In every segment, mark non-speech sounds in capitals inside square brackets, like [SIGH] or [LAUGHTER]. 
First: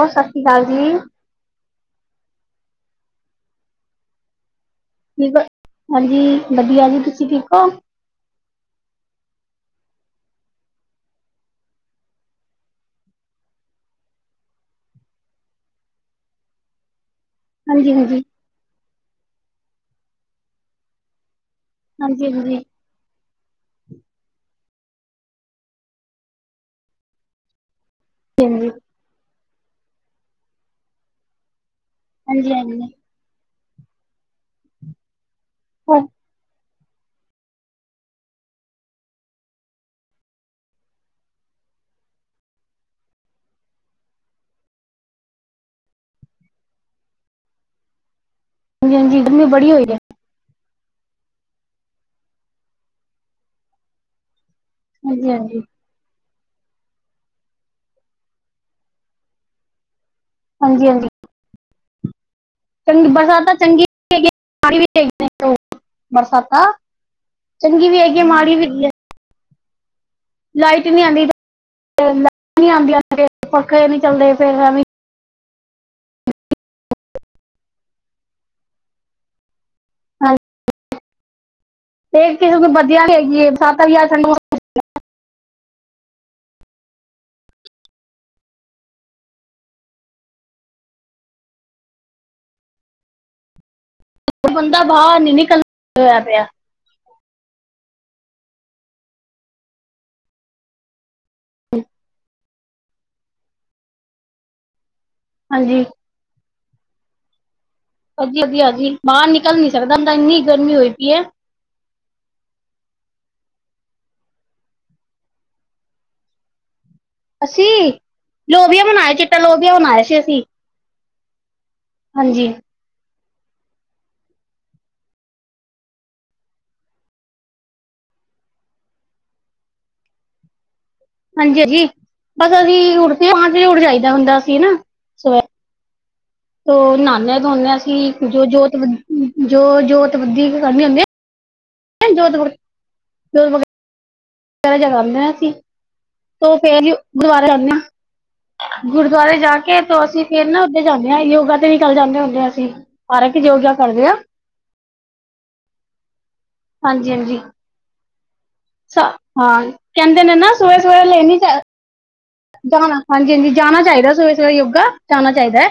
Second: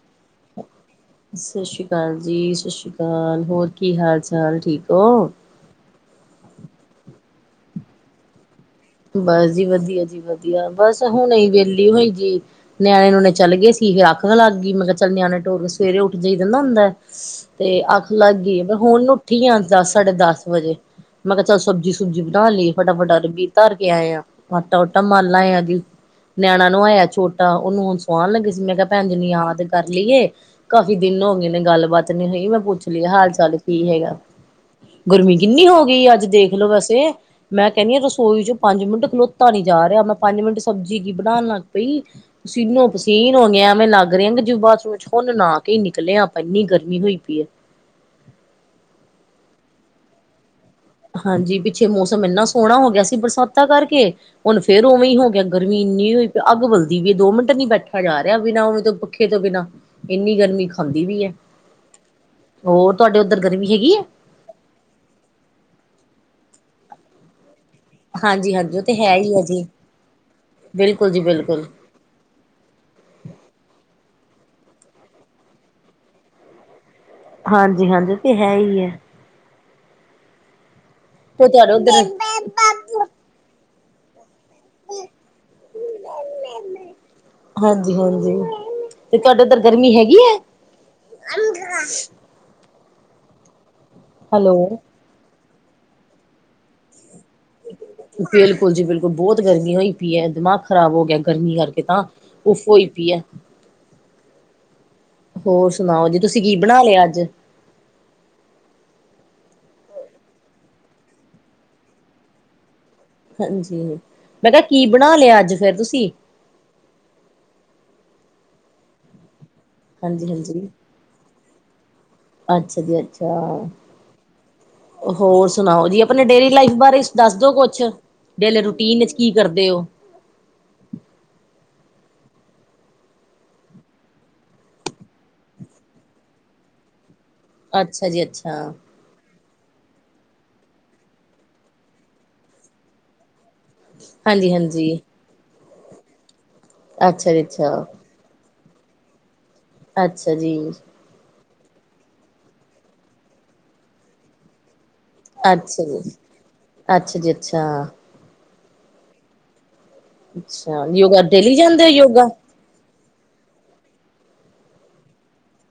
ਹੋਰ ਸਾਸਰੀ ਕਾਲ ਜੀ। ਸਾਸ਼ਰੀ ਕਾਲ ਜੀ ਸਸ਼ੀ ਕਾਲ ਹੋਰ ਕੀ ਹਾਲ-ਚਾਲ ਠੀਕ ਹੋ? ਠੀਕ, ਹਾਂਜੀ ਵਧੀਆ ਜੀ ਤੁਸੀਂ ਠੀਕ ਓ? ਬਸ ਜੀ ਵਧੀਆ ਜੀ ਵਧੀਆ ਬਸ ਹੁਣੇ ਹੀ ਵਿਹਲੀ ਹੋਈ ਜੀ। ਨਿਆਣੇ-ਨੂਣੇ ਚੱਲ ਗਏ ਸੀ ਫਿਰ ਅੱਖ ਲੱਗ ਗਈ ਮੈਂ ਕਿਹਾ ਚੱਲ ਨਿਆਣੇ ਟੋਰ ਕੇ ਸਵੇਰੇ ਉੱਠ ਜਾਈ ਦਾ ਨਾ ਹੁੰਦਾ। ਤੇ ਹਾਂਜੀ ਅੱਖ ਹਾਂਜੀ ਲੱਗ ਗਈ ਮੈਂ ਹੁਣ ਉੱਠੀ ਆ ਦਸ ਸਾਡੇ ਦਸ ਵਜੇ। ਮੈਂ ਕਿਹਾ ਚਲ ਸਬਜ਼ੀ-ਸੁਬਜੀ ਹਾਂਜੀ ਬਣਾ ਹਾਂਜੀ ਲੀਏ ਫਟਾਫਟ ਅਰਬੀ ਧਰ ਕੇ ਆਏ ਆ, ਆਟਾ-ਊਟਾ ਮਲਨਾ ਆ ਜੀ, ਨਿਆਣਾ ਨਵਾਇਆ ਛੋਟਾ ਉਹਨੂੰ ਸੁਆਂਨ ਲਗੀ ਸੀ ਹਾਂਜੀ ਮੈਂ ਕਿਹਾ ਭੈਣ ਜੀ ਨੂੰ ਯਾਦ ਕਰ ਲਈਏ, ਕਾਫ਼ੀ ਦਿਨ ਹੋ ਗਏ ਨੇ ਗੱਲਬਾਤ ਨੀ ਰਹੀ ਹਾਂਜੀ ਮੈਂ ਹਾਂਜੀ ਪੁੱਛ ਲੀਏ ਹਾਲ ਚਾਲ ਕੀ ਹੈਗਾ, ਗੁਰਮੀਤ ਕਿੰਨੀ ਹੋ ਗਈ ਹਾਂਜੀ ਅੱਜ ਦੇਖਲੋ ਵੈਸੇ, ਮੈਂ ਕਹਿੰਨੀ ਆ ਤੁਸੀ ਰਸੋਈ 'ਚ ਪੰਜ ਮਿੰਟ ਖਲੋਤਾ ਨੀ ਜਾ ਰਿਹਾ ਮੈਂ ਪੰਜ ਮਿੰਟ ਸਬਜ਼ੀ ਕੀ ਬਣਾਣ ਲੱਗ ਪਈ ਪਸੀਨੋ-ਪਸੀਨ ਹੋ ਗਿਆ ਮੈਂ ਲੱਗ ਰਿਹਾ ਜਿਵੇਂ ਬਾਥਰੂਮ 'ਚ ਹੁਣ ਨਾ ਕੇ ਹੀ ਨਿਕਲੇ ਆ ਆਪਾਂ ਇੰਨੀ ਗਰਮੀ ਹੋਈ ਪਈ ਏ। ਹਾਂਜੀ-ਹਾਂਜੀ ਗਰਮੀ ਬੜੀ ਹੋਈ ਏ। ਹਾਂਜੀ ਪਿੱਛੇ ਮੌਸਮ ਇੰਨਾ ਸੋਹਣਾ ਹੋ ਗਿਆ ਸੀ ਬਰਸਾਤਾਂ ਕਰਕੇ, ਹੁਣ ਫੇਰ ਉਵੇਂ ਹੋ ਹਾਂਜੀ ਗਿਆ ਹਾਂਜੀ ਗਰਮੀ ਇੰਨੀ ਹੋਈ ਪਈ ਅੱਗ ਬਲਦੀ ਪਈ ਦੋ ਮਿੰਟ ਨੀ ਬੈਠਾ ਜਾ ਰਿਹਾ ਬਿਨਾਂ ਓਹਦੇ ਪੱਖੇ ਤੋਂ ਬਿਨਾ। ਇੰਨੀ ਗਰਮੀ ਹਾਂਜੀ ਖਾਂਦੀ ਹਾਂਜੀ ਵੀ ਏ, ਹੋਰ ਤੁਹਾਡੇ ਉੱਧਰ ਗਰਮੀ ਹੈਗੀ ਏ? ਪਾਣੀ ਵੀ [UNINTELLIGIBLE] ਬਰਸਾਤਾਂ ਚੰਗੀ ਵੀ ਏ ਹਾਂਜੀ-ਹਾਂਜੀ ਉਹ ਤੇ ਹੈ ਹੀ ਆ ਜੀ। ਲਾਈਟ ਨੀ ਬਿਲਕੁਲ ਜੀ ਆਂਦੀ, ਬਿਲਕੁਲ ਲਾਈਟ ਨੀ ਆਉਂਦੀ ਪੱਖੇ ਨੀ ਚੱਲਦੇ ਫਿਰ ਐਵੀ ਹਾਂਜੀ-ਹਾਂਜੀ ਇਹ ਤੇ ਹੈ ਈ ਏ। ਹਾਂਜੀ, ਤੇ ਤੁਹਾਡੇ ਉੱਧਰ ਤੇ ਕਿਸ ਵਧੀਆ ਵੀ ਹੈਗੀ ਸਤ ਹਜ਼ਾਰ ਸਡੂੰ [UNINTELLIGIBLE] ਹਾਂਜੀ-ਹਾਂਜੀ, ਤੇ ਤੁਹਾਡੇ ਉਧਰ ਗਰਮੀ ਹੈਗੀ ਏ? [UNINTELLIGIBLE] ਉਹ ਹੈਲੋ ਬੰਦਾ ਬਾਹਰ ਨੀ ਨਿਕਲ, ਹੋਇਆ ਪਿਆ। ਬਿਲਕੁਲ ਜੀ ਬਿਲਕੁਲ ਬਹੁਤ ਗਰਮੀ ਹੋਈ ਪਈ ਏ, ਦਿਮਾਗ ਖ਼ਰਾਬ ਹੋ ਗਿਆ ਗਰਮੀ ਕਰਕੇ ਤਾਂ। ਉਫ ਹੋਈ ਪਈ ਏ, ਹੋਰ ਹਾਂਜੀ ਸੁਣਾਓ ਜੀ ਤੁਸੀਂ ਕੀ ਬਣਾ ਲਿਆ ਅੱਜ? ਅੱਗ ਲੱਗੀ ਆ ਜੀ, ਬਾਹਰ ਨਿਕਲ ਨੀ ਸਕਦਾ ਹੁਣ ਤਾਂ ਇੰਨੀ ਗਰਮੀ ਹੋਈ ਪਈ ਏ। ਹਾਂਜੀ, ਮੈਂ ਕਿਹਾ ਕੀ ਬਣਾ ਲਿਆ ਅੱਜ ਫਿਰ ਤੁਸੀਂ? ਅਸੀਂ, ਲੋਬਿਆ ਬਣਾਇਆ ਚਿੱਟਾ ਲੋਬਿਆ ਬਨਾਇਆ ਸੀ ਹਾਂਜੀ ਅਸੀਂ। ਹਾਂਜੀ ਹਾਂਜੀ ਅੱਛਾ ਜੀ ਅੱਛਾ। ਹੋਰ ਸੁਣਾਓ ਜੀ ਆਪਣੇ ਡੇਲੀ ਲਾਈਫ ਬਾਰੇ ਦੱਸ ਦੋ ਕੁਛ, ਡੇਲੇ ਰੂਟੀਨ ਚ ਕੀ ਕਰਦੇ ਓ? ਹਾਂਜੀ-ਹਾਂਜੀ, ਬਸ ਅਸੀਂ ਉਠਜੇ ਹਾਜੀ ਉੜ ਜਾਈਦਾ ਹੁੰਦਾ ਸੀ ਨਾ, ਸਵੇ ਤੋ ਨਾਨੇ ਧੋਂਨੇ ਆ ਅੱਛਾ ਜੀ ਅਸੀਂ ਜੋ ਅੱਛਾ ਜੋਤ ਬ, ਜੋ ਜੋਤ ਬੱਧੀ ਕਰਨੇ ਹੁਦੇ। [UNINTELLIGIBLE] [UNINTELLIGIBLE] ਪਹਿਰਾ ਹਾਂਜੀ ਜਗਾਦੇ ਆ ਅਸੀਂ। ਤੋ ਫੇਰ ਜੀ, ਅੱਛਾ ਗੁਰਦੁਆਰੇ ਜਾਨਿਆ, ਅੱਛਾ ਗੁਰਦੁਆਰੇ ਜਾ ਕੇ ਤੋ ਅਸੀਂ ਅੱਛਾ ਫੇਰ ਜੀ ਨਾ ਉੱਥੇ ਜਾਂਨੇ ਯੋਗਾ ਤੇ ਵੀ ਨਿਕਲ ਜਾਂਦੇ ਹੁਨੇ ਐ ਅਸੀਂ, ਹਰ ਇੱਕ ਯੋਗਾ ਕਰਦੇ ਆ। ਅੱਛਾ ਜੀ, ਅੱਛਾ ਜੀ ਅੱਛਾ। ਚਾ ਹਾਂ ਕਹਿੰਦੇ ਨੇ ਨਾ ਅੱਛਾ ਸਵੇਰੇ-ਸਵੇਰੇ ਯੋਗਾ ਲੈਣੀ ਡੇਲੀ ਚਾ ਜਾਂਦੇ ਹੋ ਯੋਗਾ ਜਾਣਾ, ਹਾਂਜੀ-ਹਾਂਜੀ ਜਾਣਾ ਚਾਹੀਦਾ ਸਵੇਰੇ-ਸਵੇਰੇ ਯੋਗਾ ਜਾਣਾ ਚਾਹੀਦਾ ਐ।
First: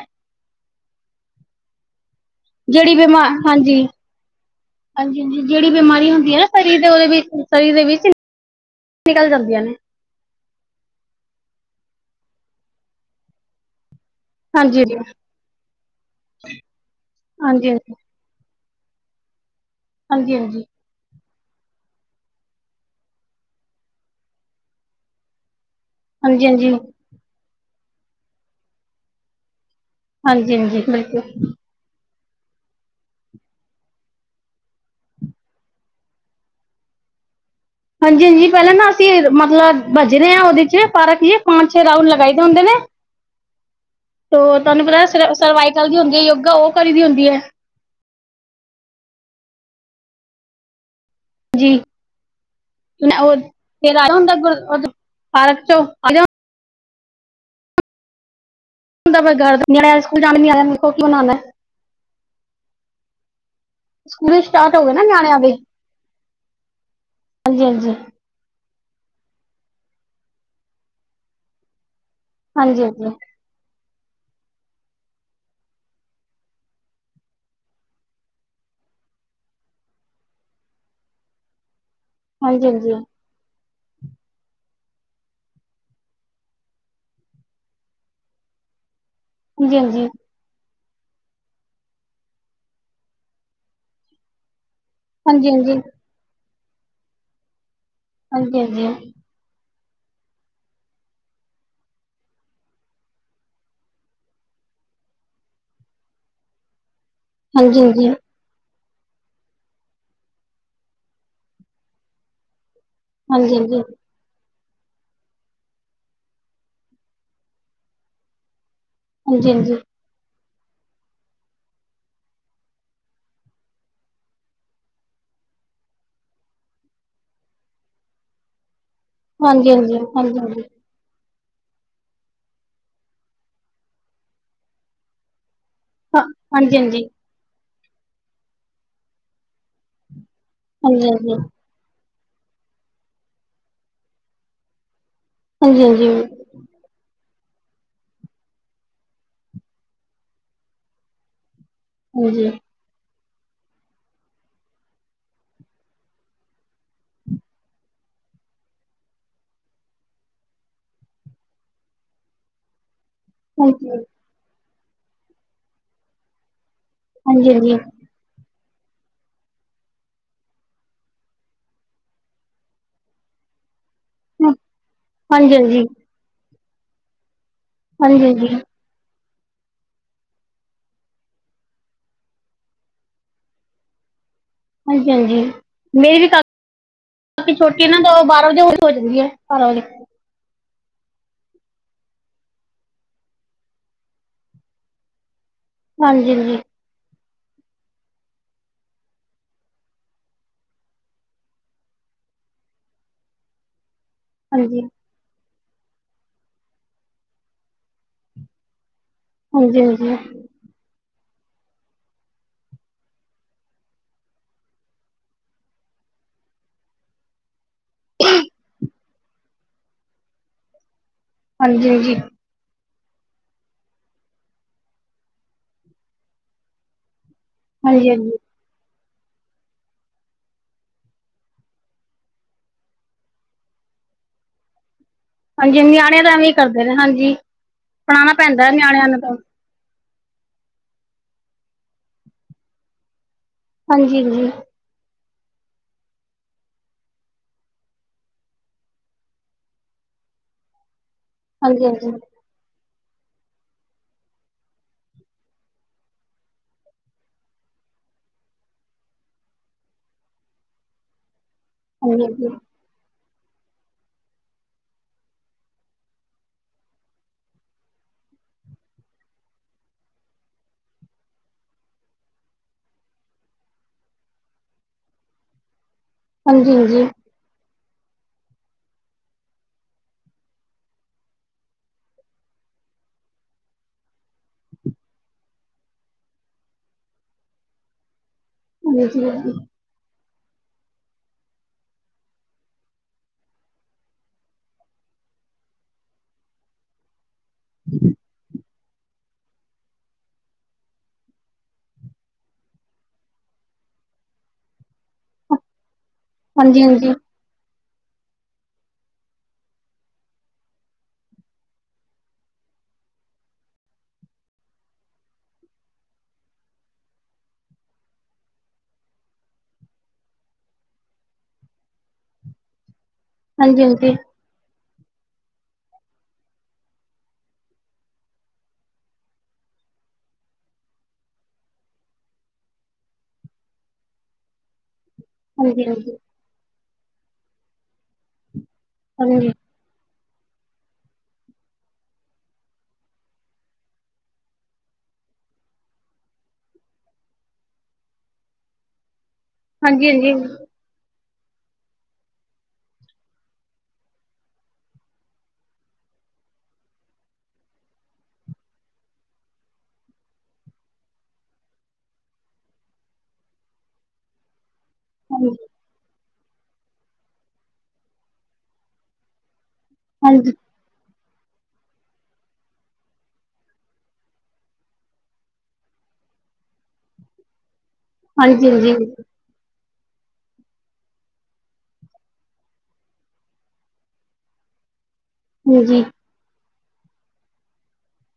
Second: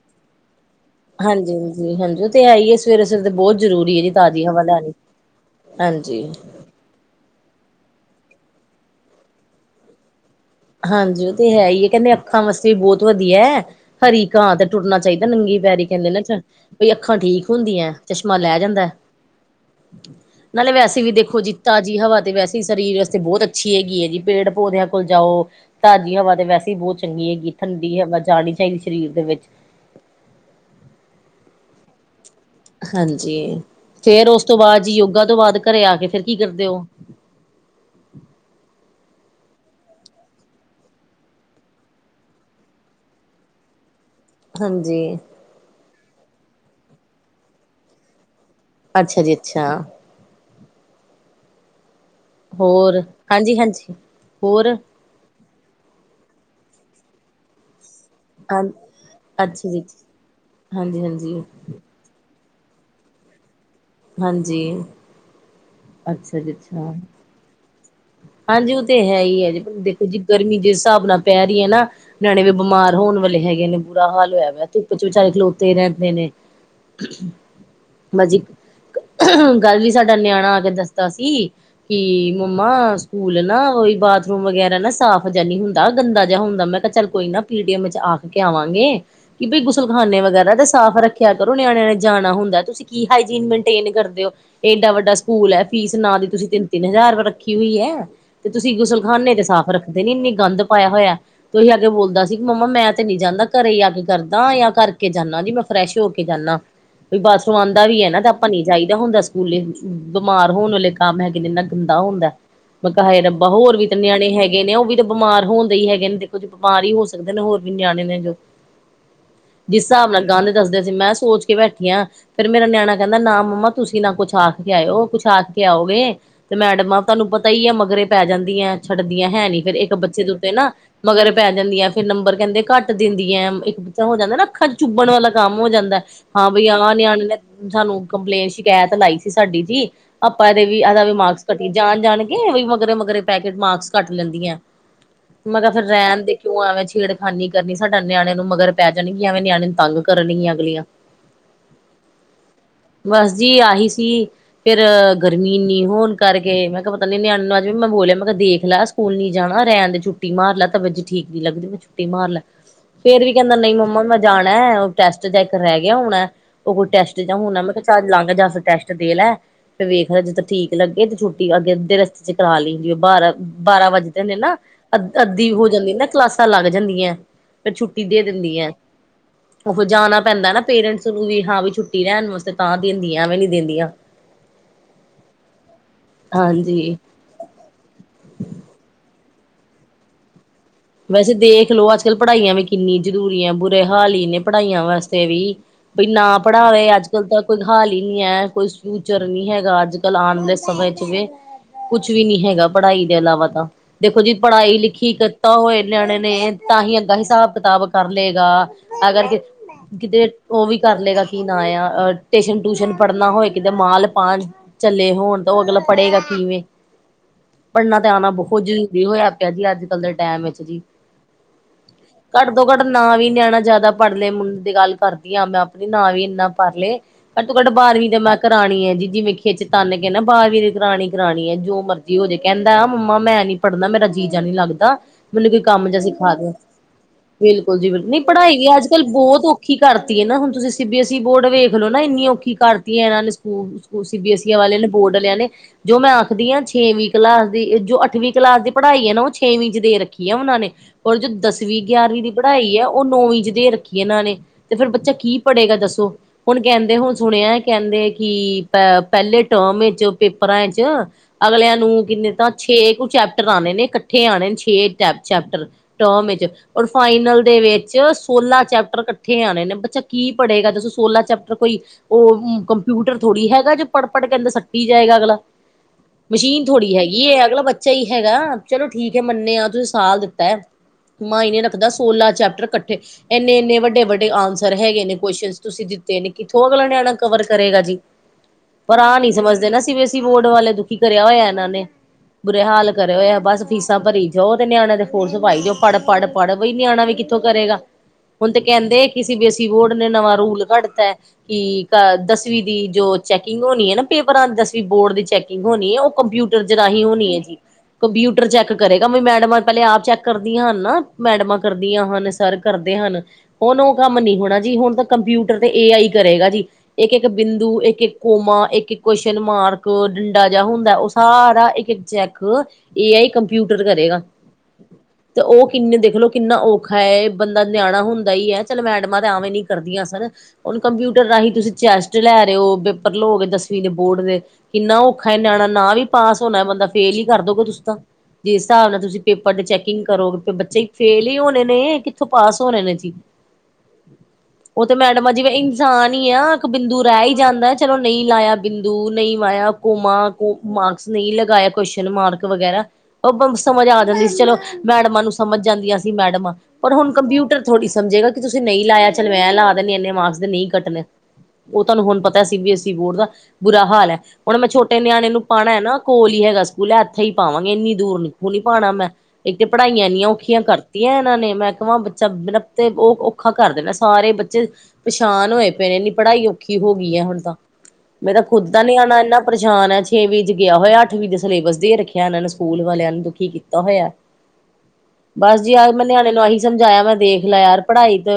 ਹਾਂਜੀ। ਹਾਂਜੀ ਉਹ ਤੇ ਐ ਏ ਜਿਹੜੀ ਸਵੇਰੇ ਸਵੇਰੇ ਤੇ ਬਿਮਾਰ ਬਹੁਤ ਹਾਂਜੀ ਜ਼ਰੂਰੀ ਏ ਤਾਜ਼ੀ ਹਵਾ ਲੈਣੀ, ਹਾਂਜੀ। ਸੀ ਦੇ ਉਹਦੇ ਵਿੱਚ ਸਹੀ ਦੇ ਵਿੱਚ ਨਾ, ਨਿਕਲ ਜਾਂਦੀਆਂ ਨੇ। ਹਾਂਜੀ ਉਹ ਤੇ ਹੈ ਹੀ ਕਹਿੰਦੇ ਅੱਖਾਂ ਵਾਸਤੇ ਵੀ ਬਹੁਤ ਵਧੀਆ ਹੈ ਹਰੀ ਘਾਹ ਤੇ ਹਾਂਜੀ ਟੁਰਨਾ ਚਾਹੀਦਾ ਨੰਗੇ ਪੈਰੀ ਕਹਿੰਦੇ ਨੇ ਅੱਖਾਂ ਠੀਕ ਹਾਂਜੀ ਹਾਂਜੀ ਹੁੰਦੀਆਂ ਚਸ਼ਮਾ ਲਹਿ ਜਾਂਦਾ, ਹਾਂਜੀ ਹਾਂਜੀ ਹਾਂਜੀ ਨਾਲੇ ਵੈਸੇ ਵੀ ਦੇਖੋ ਜੀ ਤਾਜ਼ੀ ਹਵਾ ਤੇ ਵੈਸੇ ਹੀ ਸਰੀਰ ਵਾਸਤੇ ਬਹੁਤ ਅੱਛੀ ਹੈਗੀ ਏ ਜੀ ਪੇੜ ਪੌਦਿਆਂ ਕੋਲ ਜਾਓ, ਤਾਜ਼ੀ ਹਵਾ ਤੇ ਵੈਸੇ ਹੀ ਹਾਂਜੀ ਬਹੁਤ ਚੰਗੀ ਹੈਗੀ ਠੰਡੀ ਹਵਾ ਜਾਣੀ ਚਾਹੀਦੀ ਸਰੀਰ ਦੇ ਵਿੱਚ ਹਾਂਜੀ-ਹਾਂਜੀ, ਬਿਲਕੁਲ। ਹਾਂਜੀ, ਫੇਰ ਉਸ ਤੋਂ ਬਾਅਦ ਜੀ ਯੋਗਾ ਤੋਂ ਬਾਅਦ ਘਰੇ ਆ ਕੇ ਫੇਰ ਕੀ ਕਰਦੇ ਹੋ? ਹਾਂਜੀ-ਹਾਂਜੀ, ਪਹਿਲਾਂ ਨਾ ਅਸੀਂ ਮਤਲਬ ਭੱਜ ਰਹੇ ਹਾਂ ਉਹਦੇ ਚ ਪਰ ਕੀਏ ਪੰਜ ਛੇ ਰਾਊਂਡ ਲਗਾਏ ਦੇ ਹੁੰਦੇ ਨੇ। [UNINTELLIGIBLE] ਉਹ ਤੁਹਾਨੂੰ ਪਤਾ ਹਾਂਜੀ ਸਰ ਸਰਵਾਈਕਲ ਦੀ ਹੁੰਦੀ ਆ ਯੋਗਾ ਉਹ ਕਰੀ ਦੀ ਹੁੰਦੀਆ। ਅੱਛਾ ਜੀ ਅੱਛਾ। ਜੀ, ਹੋਰ ਨਾ ਉਹ, ਹਾਂਜੀ ਹਾਂਜੀ ਫੇਰ ਆ ਹੁੰਦਾ, ਹੋਰ ਪਾਰਕ ਚੋਂ [UNINTELLIGIBLE] ਕੱਲ, ਹੁੰਦਾ ਗਰਦ ਨਿਆ ਸਕੂਲ ਜਾਣਾ ਮੈੰ ਨਿਆਣਿਆ ਨੂੰ ਉਹ ਕੀ ਹਾਂਜੀ ਬਣਾਣਾ। ਸਕੂਲ ਹਾਂਜੀ, ਸਟਾਰਟ ਹੋ ਗਏ ਨਾ ਨਿਆਣਿਆਂ ਅੱਛਾ ਜੀ ਅੱਛਾ। ਹਾਂਜੀ-ਹਾਂਜੀ। ਹਾਂਜੀ ਉਹ ਤੇ ਹੈ ਹੀ ਆ ਜੇ ਦੇਖੋ ਜੀ ਗਰਮੀ ਜਿਸ ਹਿਸਾਬ ਨਾਲ ਪੈ ਰਹੀ ਹੈ ਨਾ, ਨਿਆਣੇ ਵੀ ਹਾਂਜੀ ਬਿਮਾਰ ਹਾਂਜੀ ਹੋਣ ਵਾਲੇ ਹੈਗੇ ਨੇ, ਬੁਰਾ ਹਾਲ ਹੋਇਆ ਵੈਂ ਧੁੱਪ ਚ ਵਿਚਾਰੇ ਖਲੋਤੇ ਰਹਿੰਦੇ ਨੇ, ਮੈਜੀਕ, ਗੱਲ ਵੀ ਸਾਡਾ ਨਿਆਣਾ ਆ ਕੇ ਦੱਸਤਾ ਸੀ ਕਿ ਹਾਂਜੀ ਮਾਂ ਸਕੂਲ ਨਾ ਉਈ ਬਾਥਰੂਮ ਵਗੈਰਾ ਨਾ ਸਾਫ਼ ਜਿਹਾ ਨੀ ਹੁੰਦਾ ਗੰਦਾ ਜਿਹਾ ਹੁੰਦਾ ਮੈਂ ਕਿਹਾ ਚੱਲ ਕੋਈ ਨਾ ਪੀਟੀਐਮ ਵਿੱਚ ਆਖ ਕੇ ਆਵਾਂਗੇ ਕਿ ਬਈ ਹਾਂਜੀ ਹਾਂਜੀ ਗੁਸਲਖਾਨੇ ਵਗੈਰਾ ਤਾਂ ਸਾਫ਼ ਰੱਖਿਆ ਕਰੋ, ਨਿਆਣਿਆਂ ਨੇ ਜਾਣਾ ਹੁੰਦਾ ਤੁਸੀਂ ਕੀ ਹਾਈਜੀਨ ਮੇਨਟੇਨ ਕਰਦੇ ਓ ਏਡਾ ਵੱਡਾ ਦਾ ਹਾਂਜੀ ਸਕੂਲ ਆ ਫੀਸ ਨਾ ਦੀ ਤੁਸੀਂ ਤਿੰਨ-ਤਿੰਨ ਹਜ਼ਾਰ ਰੱਖੀ ਹੋਈ ਆ, ਤੇ ਹਾਂਜੀ ਤੁਸੀਂ ਗੁਸਲਖਾਨੇ ਤੇ ਸਾਫ਼ ਰੱਖ ਦੇ ਨੀ ਇੰਨੀ ਗੰਦ ਪਾਇਆ ਹੋਇਆ। ਤੁਹੀ ਅੱਜ ਬੋਲਦਾ ਸੀ ਕਿ ਮੰਮਾ ਮੈਂ ਤੇ ਨੀ ਜਾਂਦਾ ਘਰੇ ਹੀ ਆ ਕੇ ਕਰਦਾ ਜਾ ਕਰਕੇ ਜਾਨਾ ਜੀ ਮੈਂ ਫਰੈਸ਼ ਹੋ ਕੇ ਜਾਨਾ। ਵੀ ਬਾਥਰੂਮ ਹਾਂਜੀ ਹਾਂਜੀ ਆਉਂਦਾ ਵੀ ਆ ਹਾਂਜੀ ਨਾ ਤੇ ਆਪਾ ਨੀ ਜਾਈ ਦਾ ਹੁੰਦਾ ਸਕੂਲੇ ਬਿਮਾਰ ਹੋਣ ਵਾਲੇ ਕੰਮ ਹੈਗੇ ਨੇ ਇੰਨਾ ਗੰਦਾ ਹੁੰਦਾ। ਹਾਏ ਰੱਬਾ, ਹਾਂਜੀ ਹੋਰ ਵੀ ਤਾਂ ਨਿਆਣੇ ਨਣੇ ਹੈਗੇ ਨੇ ਉਹ ਵੀ ਤਾਂ ਬਿਮਾਰ ਹੋਦੇ ਹੀ ਹੈਗੇ ਨੇ ਦੇਖੋ ਜੈ ਬਿਮਾਰ ਹੀ ਹੋ ਸਕਦੇ ਨੇ ਹੋਰ ਵੀ ਨਿਆਣੇ ਨੇ ਜੋ ਹਾਂਜੀ-ਹਾਂਜੀ। ਜਿਸ ਹਿਸਾਬ ਲੱਗਾ ਦੇ ਦੱਸਦੇ ਸੀ ਮੈਂ ਸੋਚ ਕੇ ਬੈਠੀ ਹਾਂ। ਫੇਰ ਮੇਰਾ ਨਿਆਣਾ ਕਹਿੰਦਾ ਨਾ ਮੰਮਾ ਤੁਸੀਂ ਨਾ ਕੁੱਛ ਆਖ ਕੇ ਆਇਓ, ਕੁਛ ਆਖ ਕੇ ਆਓਗੇ ਤੇ ਮੈਡਮਾਂ ਤੁਹਾਨੂੰ ਪਤਾ ਹੀ ਏ ਮਗਰੇ ਪੈ ਜਾਂਦੀਆਂ ਐ ਛੱਡਦੀਆਂ ਹੈ, ਨੀ ਫੇਰ ਇੱਕ ਬੱਚੇ ਦੇ ਹਾਂਜੀ ਹਾਂਜੀ ਹਾਂਜੀ ਉੱਤੇ ਨਾ ਮਗਰ ਪੈ ਜਾਂਦੀਆ ਫੇਰ ਨੰਬਰ ਕਹਿੰਦੇ ਘੱਟ ਦਿੰਦੀਆਂ ਹੈ। ਤਾਂ ਹੋ ਜਾਂਦਾ ਨਾ ਅੱਖਾਂ ਚੁੱਬਣ ਵਾਲਾ ਕੰਮ ਹੋ ਜਾਂਦਾ ਏ। ਹਾਂ ਬਈ ਆਹ ਹਾਂਜੀ ਨਿਆਣੇ ਨੇ ਸਾਨੂੰ ਕੰਪਲੇਂਟ ਸ਼ਿਕਾਇਤ ਲਾਈ ਸੀ ਸਾਡੀ ਜੀ। ਆਪਾਂ ਇਹਦੇ ਵੀ ਇਹਦਾ ਹਾਂਜੀ ਵੀ ਹਾਂਜੀ ਮਾਰਕਸ ਕੱਟੀਏ ਜਾਣ-ਜਾਣ ਕੇ ਵੀ ਮਗਰੇ-ਮਗਰੇ ਪੈ ਕੇ ਮਾਰਕਸ ਕੱਟ ਲੈਂਦੀਆਂ, ਮੈ ਕਿਹਾ ਫੇਰ ਹਾਂਜੀ ਹਾਂਜੀ ਹਾਂ ਹਾਂਜੀ ਹਾਂਜੀ ਹਾਂਜੀ ਰਹਿਣ ਹਾਂਜੀ ਹਾਂਜੀ ਦੇ। ਕਿਉਂ ਐਵੇਂ ਛੇੜਖਾਨੀ ਕਰਨੀ ਸਾਡਾ ਨਿਆਣੇ ਨੂੰ ਮਗਰ ਪੈ ਜਾਣਗੀਆਂ, ਐਵੇਂ ਨਿਆਣੇ ਨੂੰ ਤੰਗ ਕਰਨਗੀਆਂ ਅਗਲੀਆਂ। [INAUDIBLE] ਹਾਂਜੀ। ਬਸ ਜੀ ਆਹੀ ਸੀ। ਫਿਰ ਗਰਮੀ ਇੰਨੀ ਹੋਣ ਕਰਕੇ ਮੈਂ ਕਿਹਾ ਪਤਾ ਨੀ ਨਿਆਣੇ ਨੂੰ ਅਜ ਵੀ ਮੈਂ ਬੋਲਿਆ, ਮੈਂ ਕਿਹਾ ਦੇਖ ਲਾ ਸਕੂਲ ਨੀ ਜਾਣਾ ਰਹਿਣ ਦੇ ਛੁੱਟੀਮਾਰ ਲਾ ਤਬੀਅਤ ਠੀਕ ਨੀ ਲੱਗਦੀ ਛੁੱਟੀ ਮਾਰਲੇ ਫੇਰ ਵੀ ਕਹਿੰਦਾ ਹਾਂਜੀ ਹਾਂਜੀ ਹਾਂਜੀ ਹਾਂਜੀ ਹਾਂਜੀ ਨਹੀਂ ਹਾਂਜੀ ਮੰਮਾ ਮੈਂ ਜਾਣਾ। ਉਹ ਟੈਸਟ ਜਾਂ ਇੱਕ ਰਹਿ ਗਿਆ ਹੁਣ ਉਹ ਕੋਈ ਟੈਸਟ ਹੁਣ ਮੈਂ ਕਿਹਾ ਚ ਲੰਘ ਜਾ ਟੈਸਟ ਦੇ ਲੈ ਤੇ ਵੇਖ ਲ ਜਦੋਂ ਠੀਕ ਲੱਗੇ ਤੇ ਛੁੱਟੀ ਅੱਗੇ ਰਸਤੇ ਚ ਲੈਂਦੀ ਉਹ ਬਾਰਾਂ- ਬਾਰਾਂ ਵਜੇ ਦੇ ਨਾ ਅ ਅੱਧੀ ਹਾਂਜੀ ਹੋ ਜਾਂਦੀ ਹਾਂਜੀ ਨਾ ਕਲਾਸਾਂ ਲੱਗ ਜਾਂਦੀਆਂ। ਫਿਰ ਛੁੱਟੀ ਦੇ ਹਾਂਜੀ ਦਿੰਦੀ ਆ। ਉਹ ਹ ਜਾਣਾ ਪੈਂਦਾ ਨਾ ਪੇਰੈਂਟਸ ਨੂੰ ਵੀ ਹਾਂ ਵੀ ਛੁੱਟੀ ਲੈਣ ਵਾਸਤੇ ਤਾਂ ਦਿੰਦੀਆਂ ਐਵੇਂ ਨੀ ਦਿੰਦੀਆਂ। ਹਾਂਜੀ-ਹਾਂਜੀ ਮੇਰੀ ਵੀ ਕੰ ਹਾਂਜੀ। ਬਾਕੀ ਛੋਟੀ ਇਹ ਨਾ ਤਾਂ ਬਾਰਾਂ ਵਜੇ ਹੋ ਹੀ ਹੋ ਜਾਦੀ ਹੈ ਬਾਰਾਂ ਵਜੇ ਵੈਸੇ ਦੇਖ ਲਓ ਅੱਜ ਕੱਲ੍ਹ ਪੜ੍ਹਾਈਆਂ ਵੀ ਕਿੰਨੀ ਜ਼ਰੂਰੀ ਹੈ। ਬੁਰੇ ਹਾਲ ਹੀ ਨੇ ਪੜ੍ਹਾਈਆਂ ਵਾਸਤੇ ਵੀ। ਬਈ ਹਾਂਜੀ ਹਾਂਜੀ ਨਾ ਪੜ੍ਹਾਵੇ ਅੱਜ ਅੱਜ-ਕੱਲ ਤਾਂ ਕੋਈ ਹਾਲ ਹੀ ਨਹੀ ਹੈ। ਕੋਈ ਫਿਊਚਰ ਨਹੀ ਹੈਗਾ ਅੱਜ ਕੱਲ ਆਉਣ ਵਾਲੇ ਸਮੇਂ ਚ ਵੀ ਜਿਵੇ ਕੁਛ ਵੀ ਨੀ ਹੈਗਾ ਪੜ੍ਹਾਈ ਦੇ ਇਲਾਵਾ ਤਾਂ, ਦੇਖੋ ਜੀ ਪੜ੍ਹਾਈ ਹਾਂਜੀ ਹਾਂਜੀ ਲਿਖੀ ਤਾਂ ਹੋਏ ਨਿਆਣੇ ਨੇ, ਤਾਂ ਹੀ ਅੱਗਾ ਹਿਸਾਬ ਕਿਤਾਬ ਕਰ ਲਏਗਾ ਅਗਰ ਹਾਂਜੀ ਕਿਤੇ ਹਾਂਜੀ ਉਹ ਵੀ ਕਰ ਲਏਗਾ ਕੀ ਨਾ-ਆ-ਅ ਟਿਸ਼ਨ ਟੂਸ਼ਨ ਪੜ੍ਹਨਾ ਹੋਏ ਕਿਤੇ ਮਾਲ ਪਾਉਣ ਚੱਲੇ ਹੋਣ ਤਾਂ ਉਹ ਅਗਲਾ ਪੜ੍ਹੇਗਾ ਕਿਵੇਂ? ਪੜ੍ਹਨਾ ਤੇ ਆਉਣਾ ਬਹੁਤ ਜ਼ਰੂਰੀ ਹੋਇਆ ਪਿਆ ਜੀ। ਅੱਜ ਕੱਲ੍ਹ ਦੇ ਟਾਈਮ ਵਿੱਚ ਜੀ ਹਾਂਜੀ-ਹਾਂਜੀ। ਘੱਟੋ ਘੱਟ ਨਾ ਵੀ ਨਿਆਣਾ ਜ਼ਿਆਦਾ ਪੜ੍ਹਲੇ ਮੁੰਡੇ ਦੀ ਗੱਲ ਕਰਦੀ ਹਾਂ ਮੈਂ ਆਪਣੀ ਨਾ ਵੀ ਇੰਨਾ ਪੜ੍ਹ ਲਏ ਤੋ ਘੱਟੋ ਘੱਟ ਬਾਰਵੀਂ ਹਾਂਜੀ ਮੈਂ ਹਾਂਜੀ ਕਿਹਾ ਕਰਾਣੀ ਹੈ ਜੀ ਜਿਵੇਂ ਖਿੱਚ ਤਨ ਕਹਿੰਦਾ ਬਾਰਵੀ ਦੀ ਕਰਰਾਣੀ ਕਰਾਉਣੀ ਹੈ। ਜੋ ਮਰਜ਼ੀ ਹੋ ਜੇ ਕਹਿੰਦਾ ਮੰਮਾ ਮੈਂ ਨੀ ਪੜ੍ਹਨਾ ਮੇਰਾ ਜੀ ਨੀ ਲੱਗਦਾ। ਮੈਨੂੰ ਕੋਈ ਹਾਂਜੀ ਕੰਮ ਜਾਂ ਨਿਆਣੇ ਤਾਂ ਸਿਖਾ ਐਵੇਂ ਦੋ। ਕਰਦੇ ਨੇ ਹਾਂਜੀ ਬਿਲਕੁਲ ਜੀ ਬਿਲਕੁਲ ਨਹੀਂ ਪੜ੍ਹਾਉਣਾ ਪੜ੍ਹਾਈ ਪੈਂਦਾ ਅੱਜ ਕੱਲ ਨਿਆਣਿਆਂ ਨੂੰ ਤਾਂ ਬਹੁਤ ਔ ਔਖੀ ਕਰਤੀਏ ਨਾ ਹੁਣ ਤੁਸੀਂ ਸੀ ਬੀ ਐੱਸਈ ਬੋਰਡ ਵੇਖ ਲਓ ਨਾ ਇੰਨੀ ਔਖੀ ਕਰਤੀਆਂ ਇਹਨਾ ਹਾਂਜੀ ਹਾਂਜੀ ਸੀਬੀਐਸਸੀ ਵਾਲਿਆਂ ਨੇ ਬੋਰਡ ਲਿਆਣੇ ਜੋ ਮੈਂ ਆਖਦੀ ਹਾਂ ਛੇਵੀਂ ਕਲਾਸ ਦੀ ਜੋ ਅੱਠਵੀਂ ਕਲਾਸ ਦੀ ਪੜ੍ਹਾਈ ਹੈ ਨਾ ਉਹ ਛੇਵੀਂ ਚ ਦੇ ਰ ਰੱਖੀ ਆ ਉਹਨਾਂ ਨੇ, ਔਰ ਜੋ ਹਾਂਜੀ ਦਸਵੀਂ-ਗਿਆਰਵੀਂ ਪੜ੍ਹਾਈ ਹੈ। ਉਹ ਨੌਵੀਂ ਚ ਦੇ ਰੱਖੀ। ਇਹਨਾਂ ਨੇ ਤੇ ਫੇਰ ਬੱਚਾ ਕੀ ਪੜ੍ਹੇਗਾ ਦੱਸੋ? ਹੁਣ ਕਹਿੰਦੇ ਹੁਣ ਸੁਣਿਆ ਕਹਿੰਦੇ ਕਿ ਪਹਿਲੇ ਟਰਮ ਵਿੱਚ ਪੇਪਰਾਂ ਚ ਅਗਲਿਆਂ ਨੂੰ ਹਾਂਜੀ ਕਿੰਨੇ ਹਾਂਜੀ ਤਾਂ ਛੇ ਕੁ ਚੈਪਟਰ ਆਉਣੇ ਨੇ ਇਕੱਠੇ ਆਉਣੇ ਨੇ ਛੇ ਚੈਪਟਰ ਟਮ ਵਿੱਚ ੳਰ ਫਾਈਨਲ ਦੇ ਵਿੱਚ ਸੋਲਾਂ ਚੈਪਟਰ ਇਕੱਠੇ ਆਣੇ ਨੇ ਬੱਚਾ ਕੀ ਪੜ੍ਹੇਗਾ ਦੱਸੋ ਸੋਲਾਂ ਚੈਪਟਰ ਕੋਈ ਉਹੀ ਕੰਪਿਊਟਰ ਥੋੜ੍ਹੀ ਹੈਗਾ ਜੋ ਪੜ੍ਹ-ਪੜ੍ਹ ਕਹਿੰਦਾ ਦਸ ਰਟੀ ਜਾਏਗਾ ਅਗਲਾ ਮਸ਼ੀਨ ਥੋੜ੍ਹੀ ਹਾਂਜੀ ਹਾਂਜੀ ਹੈਗੀ ਅਗਲਾ ਬੱਚਾ ਈ ਹੈਗਾ ਚਲੋ ਠੀਕ ਐ ਮੰਨਿਆ ਆ ਤੁਸੀਂ ਸਾਲ ਦਿੱਤਾ ਐ ਮਾਇਨੇ ਰੱਖਦਾ ਸੋਲਾਂ ਚੈਪਟਰ ਇਕੱਠੇ ਇੰਨੇ-ਇੰਨੇ ਵੱਡੇ-ਵੱਡੇ ਆਂਸਰ ਹੈਗੇ ਨੇ ਕੋਸ਼ਨ ਤੁਸੀਂ ਦਿੱਤੇ ਨੇ ਕਿੱਥੋਂ ਅਗਲਾ ਨਿਆਣਾ ਕਵਰ ਕਰੇਗਾ ਜੀ ਪਰ ਆ ਹਾਂਜੀ ਨੀ ਸਮਝਦੇ ਨਾ ਸੀ ਬੋਰਡ ਵਾਲੇ ਦੁਖੀ ਕਰਿਆ ਹੋਇਆ ਇਹਨਾਂ ਨੇ ਬੁੁਰੇ ਹਾਲ ਕਰਿਆ ਹੋਇਆ ਬਸ ਫੀਸਾਂ ਭਰੀ ਜਾਓ ਨਿਆਣੇ ਦੇ ਫੋਰਸ ਪਾਈ ਜਾਉ ਪੜ੍ਹ-ਪੜ੍ਹ-ਪੜ੍ਹ ਬਈ ਨਿਆਣਾ ਵੀ ਕਿੱਥੋਂ ਕਰੇਗਾ ਹੁਣ ਤੇ ਕਹਿੰਦੇ ਕਿ ਸੀ-ਬੀ ਐਸ-ਈ ਬੋਰਡ ਨੇ ਨਵਾਂ ਰੂਲ ਕੱਢਤਾ ਐ ਕਿ ਦਸਵੀਂ ਦੀ ਜੋ ਚੈਕਿੰਗ ਹੋਣੀ ਏ‌ ਨਾ ਪੇਪਰਾਂ ਦੀ ਦਸਵੀਂ ਬੋਰਡ ਦੀ ਚੈਕਿੰਗ ਹੋਣੀ ਏ ਕੰਪਿਊਟਰ ਦੇ ਹਾਂਜੀ ਰਾਹੀਂ ਹਾਂਜੀ ਹੋਣੀ ਐ ਜੀ ਕੰਪਿਊਟਰ ਚੈੱਕ ਕਰੇਗਾ ਵੀ ਮੈਂ ਮੈਡਮਾਂ ਪਹਿਲੇ ਆਪ ਚੈੱਕ ਕਰਦੀਆਂ ਹਨ ਨਾ, ਮੈਡਮਾਂ ਕਰਦੀਆਂ ਹਨ, ਸਰ ਕਰਦੇ ਹਨ ਹੁਣ ਉਹ ਕੰਮ ਨੀ ਹੋਣਾ ਜੀ, ਹੁਣ ਤਾਂ ਕੰਪਿਊਟਰ ਤੇ ਏ-ਆਈ ਕਰੇਗਾ ਜੀ ਇੱਕ-ਇੱਕ ਬਿੰਦੂ, ਇੱਕ-ਇੱਕ ਕੋਮਾ, ਇੱਕ-ਇੱਕ ਕੁਸ਼ਚਨ ਮਾਰਕ ਡੰਡਾ ਜਿਹਾ ਹੁੰਦਾ ਉਹ ਸਾਰਾ ਇੱਕ ਚੈੱਕ ਇਹ ਏ-ਆਈ ਕੰਪਿਊਟਰ ਹਾਂਜੀ ਕਰੇਗਾ ਹਾਂਜੀ ਤੇ ਉਹ ਕਿੰਨੇ ਦੇਖਲਓ ਕਿੰਨਾ ਔਖਾ ਐ ਬੰਦਾ ਨਿਆਣਾ ਹੁੰਦਾ ਹੀ ਹੈ ਚੱਲ ਮੈਡਮਾਂ ਤੇ ਐਵੇਂ ਨੀ ਕਰਦੀਆਂ ਸਨ ਹੁਣ ਕੰਪਿਊਟਰ ਰਾਹੀਂ ਤੁਸੀਂ ਚੈਸਟ ਲੈ ਰਹੇ ਹੋ ਪੇਪਰ ਲਓਗੇ, ਦਸਵੀਂ ਦੇ ਬੋਰਡ ਦੇ ਕਿੰਨਾ ਔਖਾ ਹੈ ਨਿਆਣਾ ਹਾਂਜੀ ਨਾ ਵੀ ਹਾਂਜੀ ਪਾਸ ਹੋਣਾ ਬੰਦਾ ਫੇਲ ਹੀ ਕਰ ਦੋਗੇ ਤੁਸੀਂ ਤਾਂ ਜਿਸ ਹਿਸਾਬ ਨਾਲ ਤੁਸੀਂ ਪੇਪਰ ਹਾਂਜੀ ਦੇ ਚੈਕਿੰਗ ਕਰੋਗੇ ਬੱਚੇ ਫੇਲ ਹੀ ਹੋਣੇ ਨੇ ਕਿੱਥੋਂ ਪਾਸ ਹੋਣੇ ਨੇ ਜੀ ਉਹ ਤੇ ਮੈਡਮ ਆ ਜਿਵੇ ਇਨਸਾਨ ਹੀ ਆ ਇੱਕ ਬਿੰਦੂ ਰਹਿ ਹੀ ਜਾਂਦਾ ਚਲੋ ਨਹੀਂ ਲਾਇਆ ਬਿੰਦੂ ਨਹੀਂ ਮਾਇਆ ਕੋਮਾ ਹਾਂਜੀ ਹਾਂਜੀ ਹਾਂਜੀ ਮਾਰਕਸ ਨਹੀਂ ਲਗਾਇਆ ਕੁਸ਼ਚਨ ਮਾਰਕ ਵਗੈਰਾ ਉਹ ਸਮਝ ਆ ਜਾਂਦੀ ਸੀ ਚਲੋ ਮੈਡਮਾਂ ਨੂੰ ਸਮਝ ਜਾਂਦੀਆਂ ਸੀ ਮੈਡਮਾਂ ਪਰ ਹੁਣ ਕੰਪਿਊਟਰ ਥੋੜ੍ਹੀ ਸਮਝੇਗਾ, ਕਿ ਤੁਸੀਂ ਨਹੀਂ ਲਾਇਆ ਚੱਲ ਮੈਂ ਲਾ ਦੇਣੇ ਇੰਨੇ ਮਾਰਕਸ ਦੇ ਨਹੀਂ ਕੱਟਣੇ ਉਹ ਤੁਹਾਨੂੰ ਹੁਣ ਪਤਾ ਸੀ-ਬੀ-ਐਸ ਈ ਬੋਰਡ ਦਾ ਬੁਰਾ ਹਾਲ ਐ ਹੁਣ ਮੈਂ ਛੋਟੇ ਨਿਆਣੇ ਨੂੰ ਪਾਉਣਾ ਨਾ ਕੋਲ ਹੈਗਾ ਸਕੂਲ ਐ, ਇੱਥੇ ਹੀ ਪਾਵਗੇ ਇੰਨੀ ਦੂਰ ਨ ਨੀ ਪਾਉਣਾ ਮੈਂ ਇੱਕ ਤੇ ਪੜ੍ਹਾਈਆਂ ਐਨੀਆਂ ਹਾਂਜੀ ਔਖੀਆਂ ਕਰ ਤੀਆਂ ਇਹਨਾਂ ਨੇ ਮੈਂ ਕਵਾ ਬੱਚਾ ਬਿਨਾਂ ਤੇ ਉਹ ਔਖਾ ਕਰ ਦੇਣਾ ਸਾਰੇ ਬੱਚੇ ਪੇਛਣ ਹੋਏ ਪਏ ਨੇ ਇਨੀ ਪੜ੍ਹਾਈ ਔਖੀ ਹੋ ਗਈ ਈ ਹੁਣ ਤਾਂ ਮੈਂ ਤਾਂ ਖੁਦ ਦਾ ਹਾਂਜੀ ਨਿਆਣਾ ਇਨਾ ਪਰੇਸ਼ਾਨ ਛੇਵੀ ਚ ਗਿਆ ਹੋਇਆ ਅੱਠਵੀ ਦੇ ਸਿਲੇਬਸ ਦੇ ਰੱਖਿਆ, ਇਹਨਾਂ ਨੇ ਸਕੂਲ ਵਾਲਿਆਂ ਨੂੰ ਦੁਖੀ ਕੀ ਕੀਤਾ ਹੋਇਆ ਬਸ ਜੀ ਆ ਹਾਂਜੀ ਮੈਂ ਨਿਆਣੇ ਨੂੰ ਆਹੀ ਸਮਝਾਇਆ ਮੈਂ ਦੇਖ ਲਿਆ ਯਾਰ ਪੜ੍ਹਾਈ ਤੇ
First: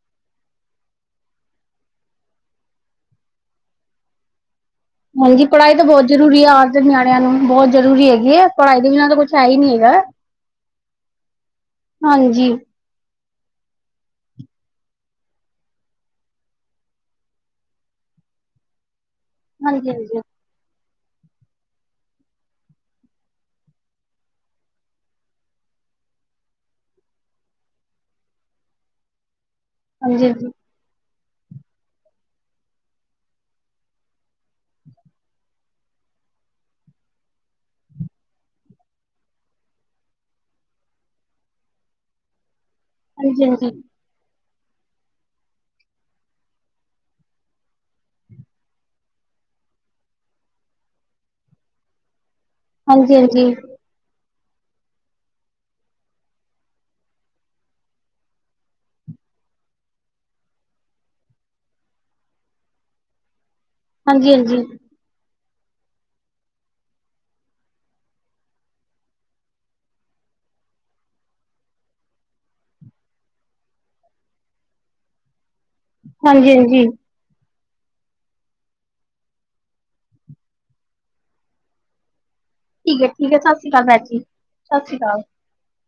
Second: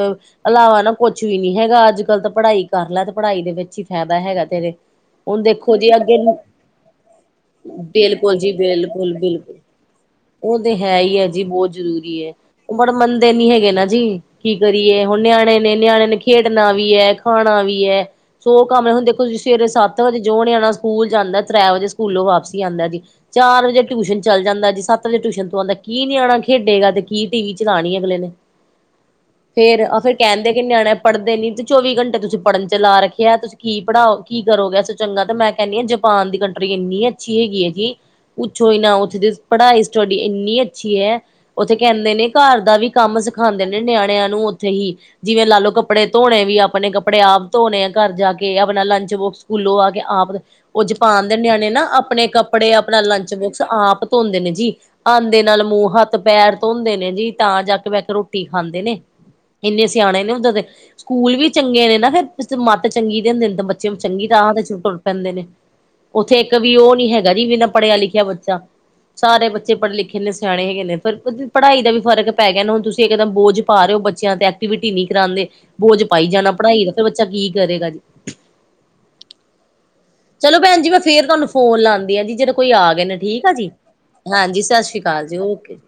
ਇਲਾਵਾ ਨਾ ਕੁਛ ਵੀ ਨੀ ਹੈਗਾ ਅੱਜ, ਕੱਲ੍ਹ ਤਾਂ ਪੜ੍ਹਾਈ ਕਰ ਲੈ ਤੇ ਪੜ੍ਹਾਈ ਦੇ ਵਿੱਚ ਹੀ ਫਾਇਦਾ ਹੈਗਾ ਤੇਰੇ ਹੁਣ ਹਾਂਜੀ ਪੜ੍ਹਾਈ ਦੇਖੋ ਤਾਂ ਜੀ ਬਹੁਤ ਅੱਗੇ ਜ਼ਰੂਰੀ ਆ ਅੱਜ ਦੇ ਨਿਆਣਿਆਂ ਨੂੰ ਬਹੁਤ ਜ਼ਰੂਰੀ ਹੈਗੀ ਬਿਲਕੁਲ ਹੈ ਜੀ, ਪੜ੍ਹਾਈ ਦੇ ਬਿਨਾਂ ਤਾਂ ਕੁਛ ਹੈ ਹੀ ਬਿਲਕੁਲ-ਬਿਲਕੁਲ ਨਹੀਂ ਹੈਗਾ ਉਹ ਤੇ ਹੈ ਹੀ ਹੈ ਜੀ ਬਹੁਤ ਜ਼ਰੂਰੀ ਹੈ ਹਾਂਜੀ ਉਹ ਬੜ ਮੰਨਦੇ ਨੀ ਹੈਗੇ ਨਾ ਜੀ ਕੀ ਕਰੀਏ ਹੁਣ ਨਿਆਣੇ ਨੇ ਨਿਆਣੇ ਨੇ ਖੇਡਣਾ ਵੀ ਐ ਖਾਣਾ ਵੀ ਐ ਸੋ ਕੰਮ ਹੁੰਦੇ ਦੇਖੋ ਤੁਸੀ ਸਵੇਰੇ ਹਾਂਜੀ ਸੱਤ ਵਜੇ ਹਾਂਜੀ ਜੋ ਨਿਆਣਾ ਸਕੂਲ ਜਾਂਦਾ ਤ੍ਰੈ ਵਜੇ ਸਕੂਲੋਂ ਵਾਪਸੀ ਆਉਦਾ ਜੀ ਚਾਰ ਵਜੇ ਟਿਊਸ਼ਨ ਚੱਲ ਜਾਂਦਾ ਸੱਤ ਵਜੇ ਟਿਊਸ਼ਨ ਤੋਂ ਆਉਂਦਾ ਕੀ ਨ ਆਣਾ ਖੇਡੇਗਾ ਤੇ ਕੀ ਟੀ-ਵੀ ਚਲਾਣੀ ਅਗਲੇ ਨੇ ਫੇਰ ਆਖੇ ਹਾਂਜੀ ਹਾਂਜੀ ਕਹਿੰਦੇ ਕਿ ਨਿਆਣੇ ਪੜ੍ਹਦੇ ਨੀ ਤੇ ਚੌਵੀ ਘੰਟੇ ਤੁਸੀਂ ਪੜ੍ਹਨ ਚ ਲਾ ਰੱਖੇਿਆ ਤੁਸੀਂ ਕੀ ਪੜ੍ਹਾਓ ਕੀ ਕਰੋਗੇ ਇਸ ਤੋਂ ਚੰਗਾ ਤੇ ਮੈਂ ਕਹਿੰਦੀ ਹਾਂ ਜ ਜਪਾਨ ਦੀ ਕੰਟਰੀ ਇੰਨੀ ਅੱਛੀ ਹੈਗੀ ਐਂ ਜੀ ਪੁੱਛੋ ਹੀ ਨਾ ਉੱਥੇ ਦੇ ਪੜ੍ਹਾਈ ਸਟੱਡੀ ਇੰਨੀ ਅੱਛੀ ਐ ਉੱਥੇ ਕਹਿੰਦੇ ਨੇ ਘਰ ਦਾ ਵੀ ਕੰਮ ਹਾਂਜੀ ਸਿਖਾਉਂਦੇ ਹਾਂਜੀ ਨੇ ਨਿਆਣਿਆਂ ਨੂੰ ਉੱਥੇ ਹੀ ਜਿਵੇਂ ਲਾਲੋ ਕੱਪੜੇ ਧੋਣੇ ਵੀ ਆਪਣੇ ਕੱਪੜੇ ਆਪ ਧੋਣੇ ਆ ਘਰ ਜਾ ਕੇ ਆਪਣਾ ਲੰਚ ਬੋਕਸ ਸਕੂਲੋਂ ਆ ਕੇ ਆਪ ਓ ਜਪਾਨ ਦੇ ਨਿਆਣੇ ਨਾ ਆਪਣੇ ਕੱਪੜੇ, ਆਪਣਾ ਹਾਂਜੀ ਲੰਚ ਹਾਂਜੀ ਬੌਕਸ ਆਪ ਧੋਂਦੇ ਨੇ ਜੀ। ਆਂਦੇ ਨਾਲ ਮੂੰਹ, ਹੱਥ, ਪੈਰ ਧੋਂ ਮਦੇ ਨੇ ਜੀ ਤਾਂ ਜਾ ਕੇ ਬੈ ਕ ਰੋਟੀ ਖਾਂਦੇ ਨੇ। ਇੰਨੇ ਸਿਆਣੇ ਨੇ ਉੱਦਾਂ ਦੇ ਸਕੂਲ ਵੀ ਚੰਗੇ ਨੇ ਨਾ ਫਿਰ ਮੱਤ ਚੰਗੀ ਦੇ [UNINTELLIGIBLE] ਬੱਚੇ ਚੰਗੀ ਥਾਂ ਤੇ ਹਾਂਜੀ ਤੁਰ ਪੈਂਦੇ ਨੇ ਉੱਥੇ ਇੱਕ ਵੀ ਓ ਨੀ ਹੈਗਾ ਜੀ ਬਿਨਾਂ ਪੜ੍ਹਿਆ ਲਿਖਿਆ ਬੱਚਾ। ਸਾਰੇ ਬੱਚੇ ਪੜ੍ਹੇ ਲਿਖੇ ਨੇ, ਸਿਆਣੇ ਹੈਗੇ ਨੇ ਫਿਰ ਪੜ੍ਹਾਈ ਦਾ ਵੀ ਫਰਕ ਪੈ ਗਿਆ ਹੁਣ ਤੁਸੀਂ ਇੱਕਦਮ ਬੋਝ ਪਾ ਰਿਓ ਬੱਚਿਆਂ ਤੇ ਐਕਟੀਵਿਟੀ ਨੀ ਕਰਾਂਦੇ ਬੋਝ ਪਾਈ ਜਾਣਾ ਹਾਂਜੀ ਪੜ੍ਹਾਈ ਹਾਂਜੀ ਦਾ ਤੇ ਬੱਚਾ ਕੀ ਕਰੇਗਾ ਜੀ ਚਲੋ ਭੈਣ ਜੀ ਮੈਂ ਫੇਰ ਤੁਹਾਨੂੰ ਫੋਨ ਲਾਂਦੀ ਆ ਜੀ ਜਰਾ ਕੋਈ ਆ ਗੇ ਹੈ ਨਾ ਹੈ ਠੀਕ ਆ ਸਤਿ ਸ਼੍ਰੀ ਜੀ। ਅਕਾਲ ਭੈਣ ਹਾਂਜੀ ਸਤਿ ਸਸ ਸ਼੍ਰੀ ਸ੍ਰੀ ਅਕਾਲ ਕਾਲ ਜੀ ਓਕੇ।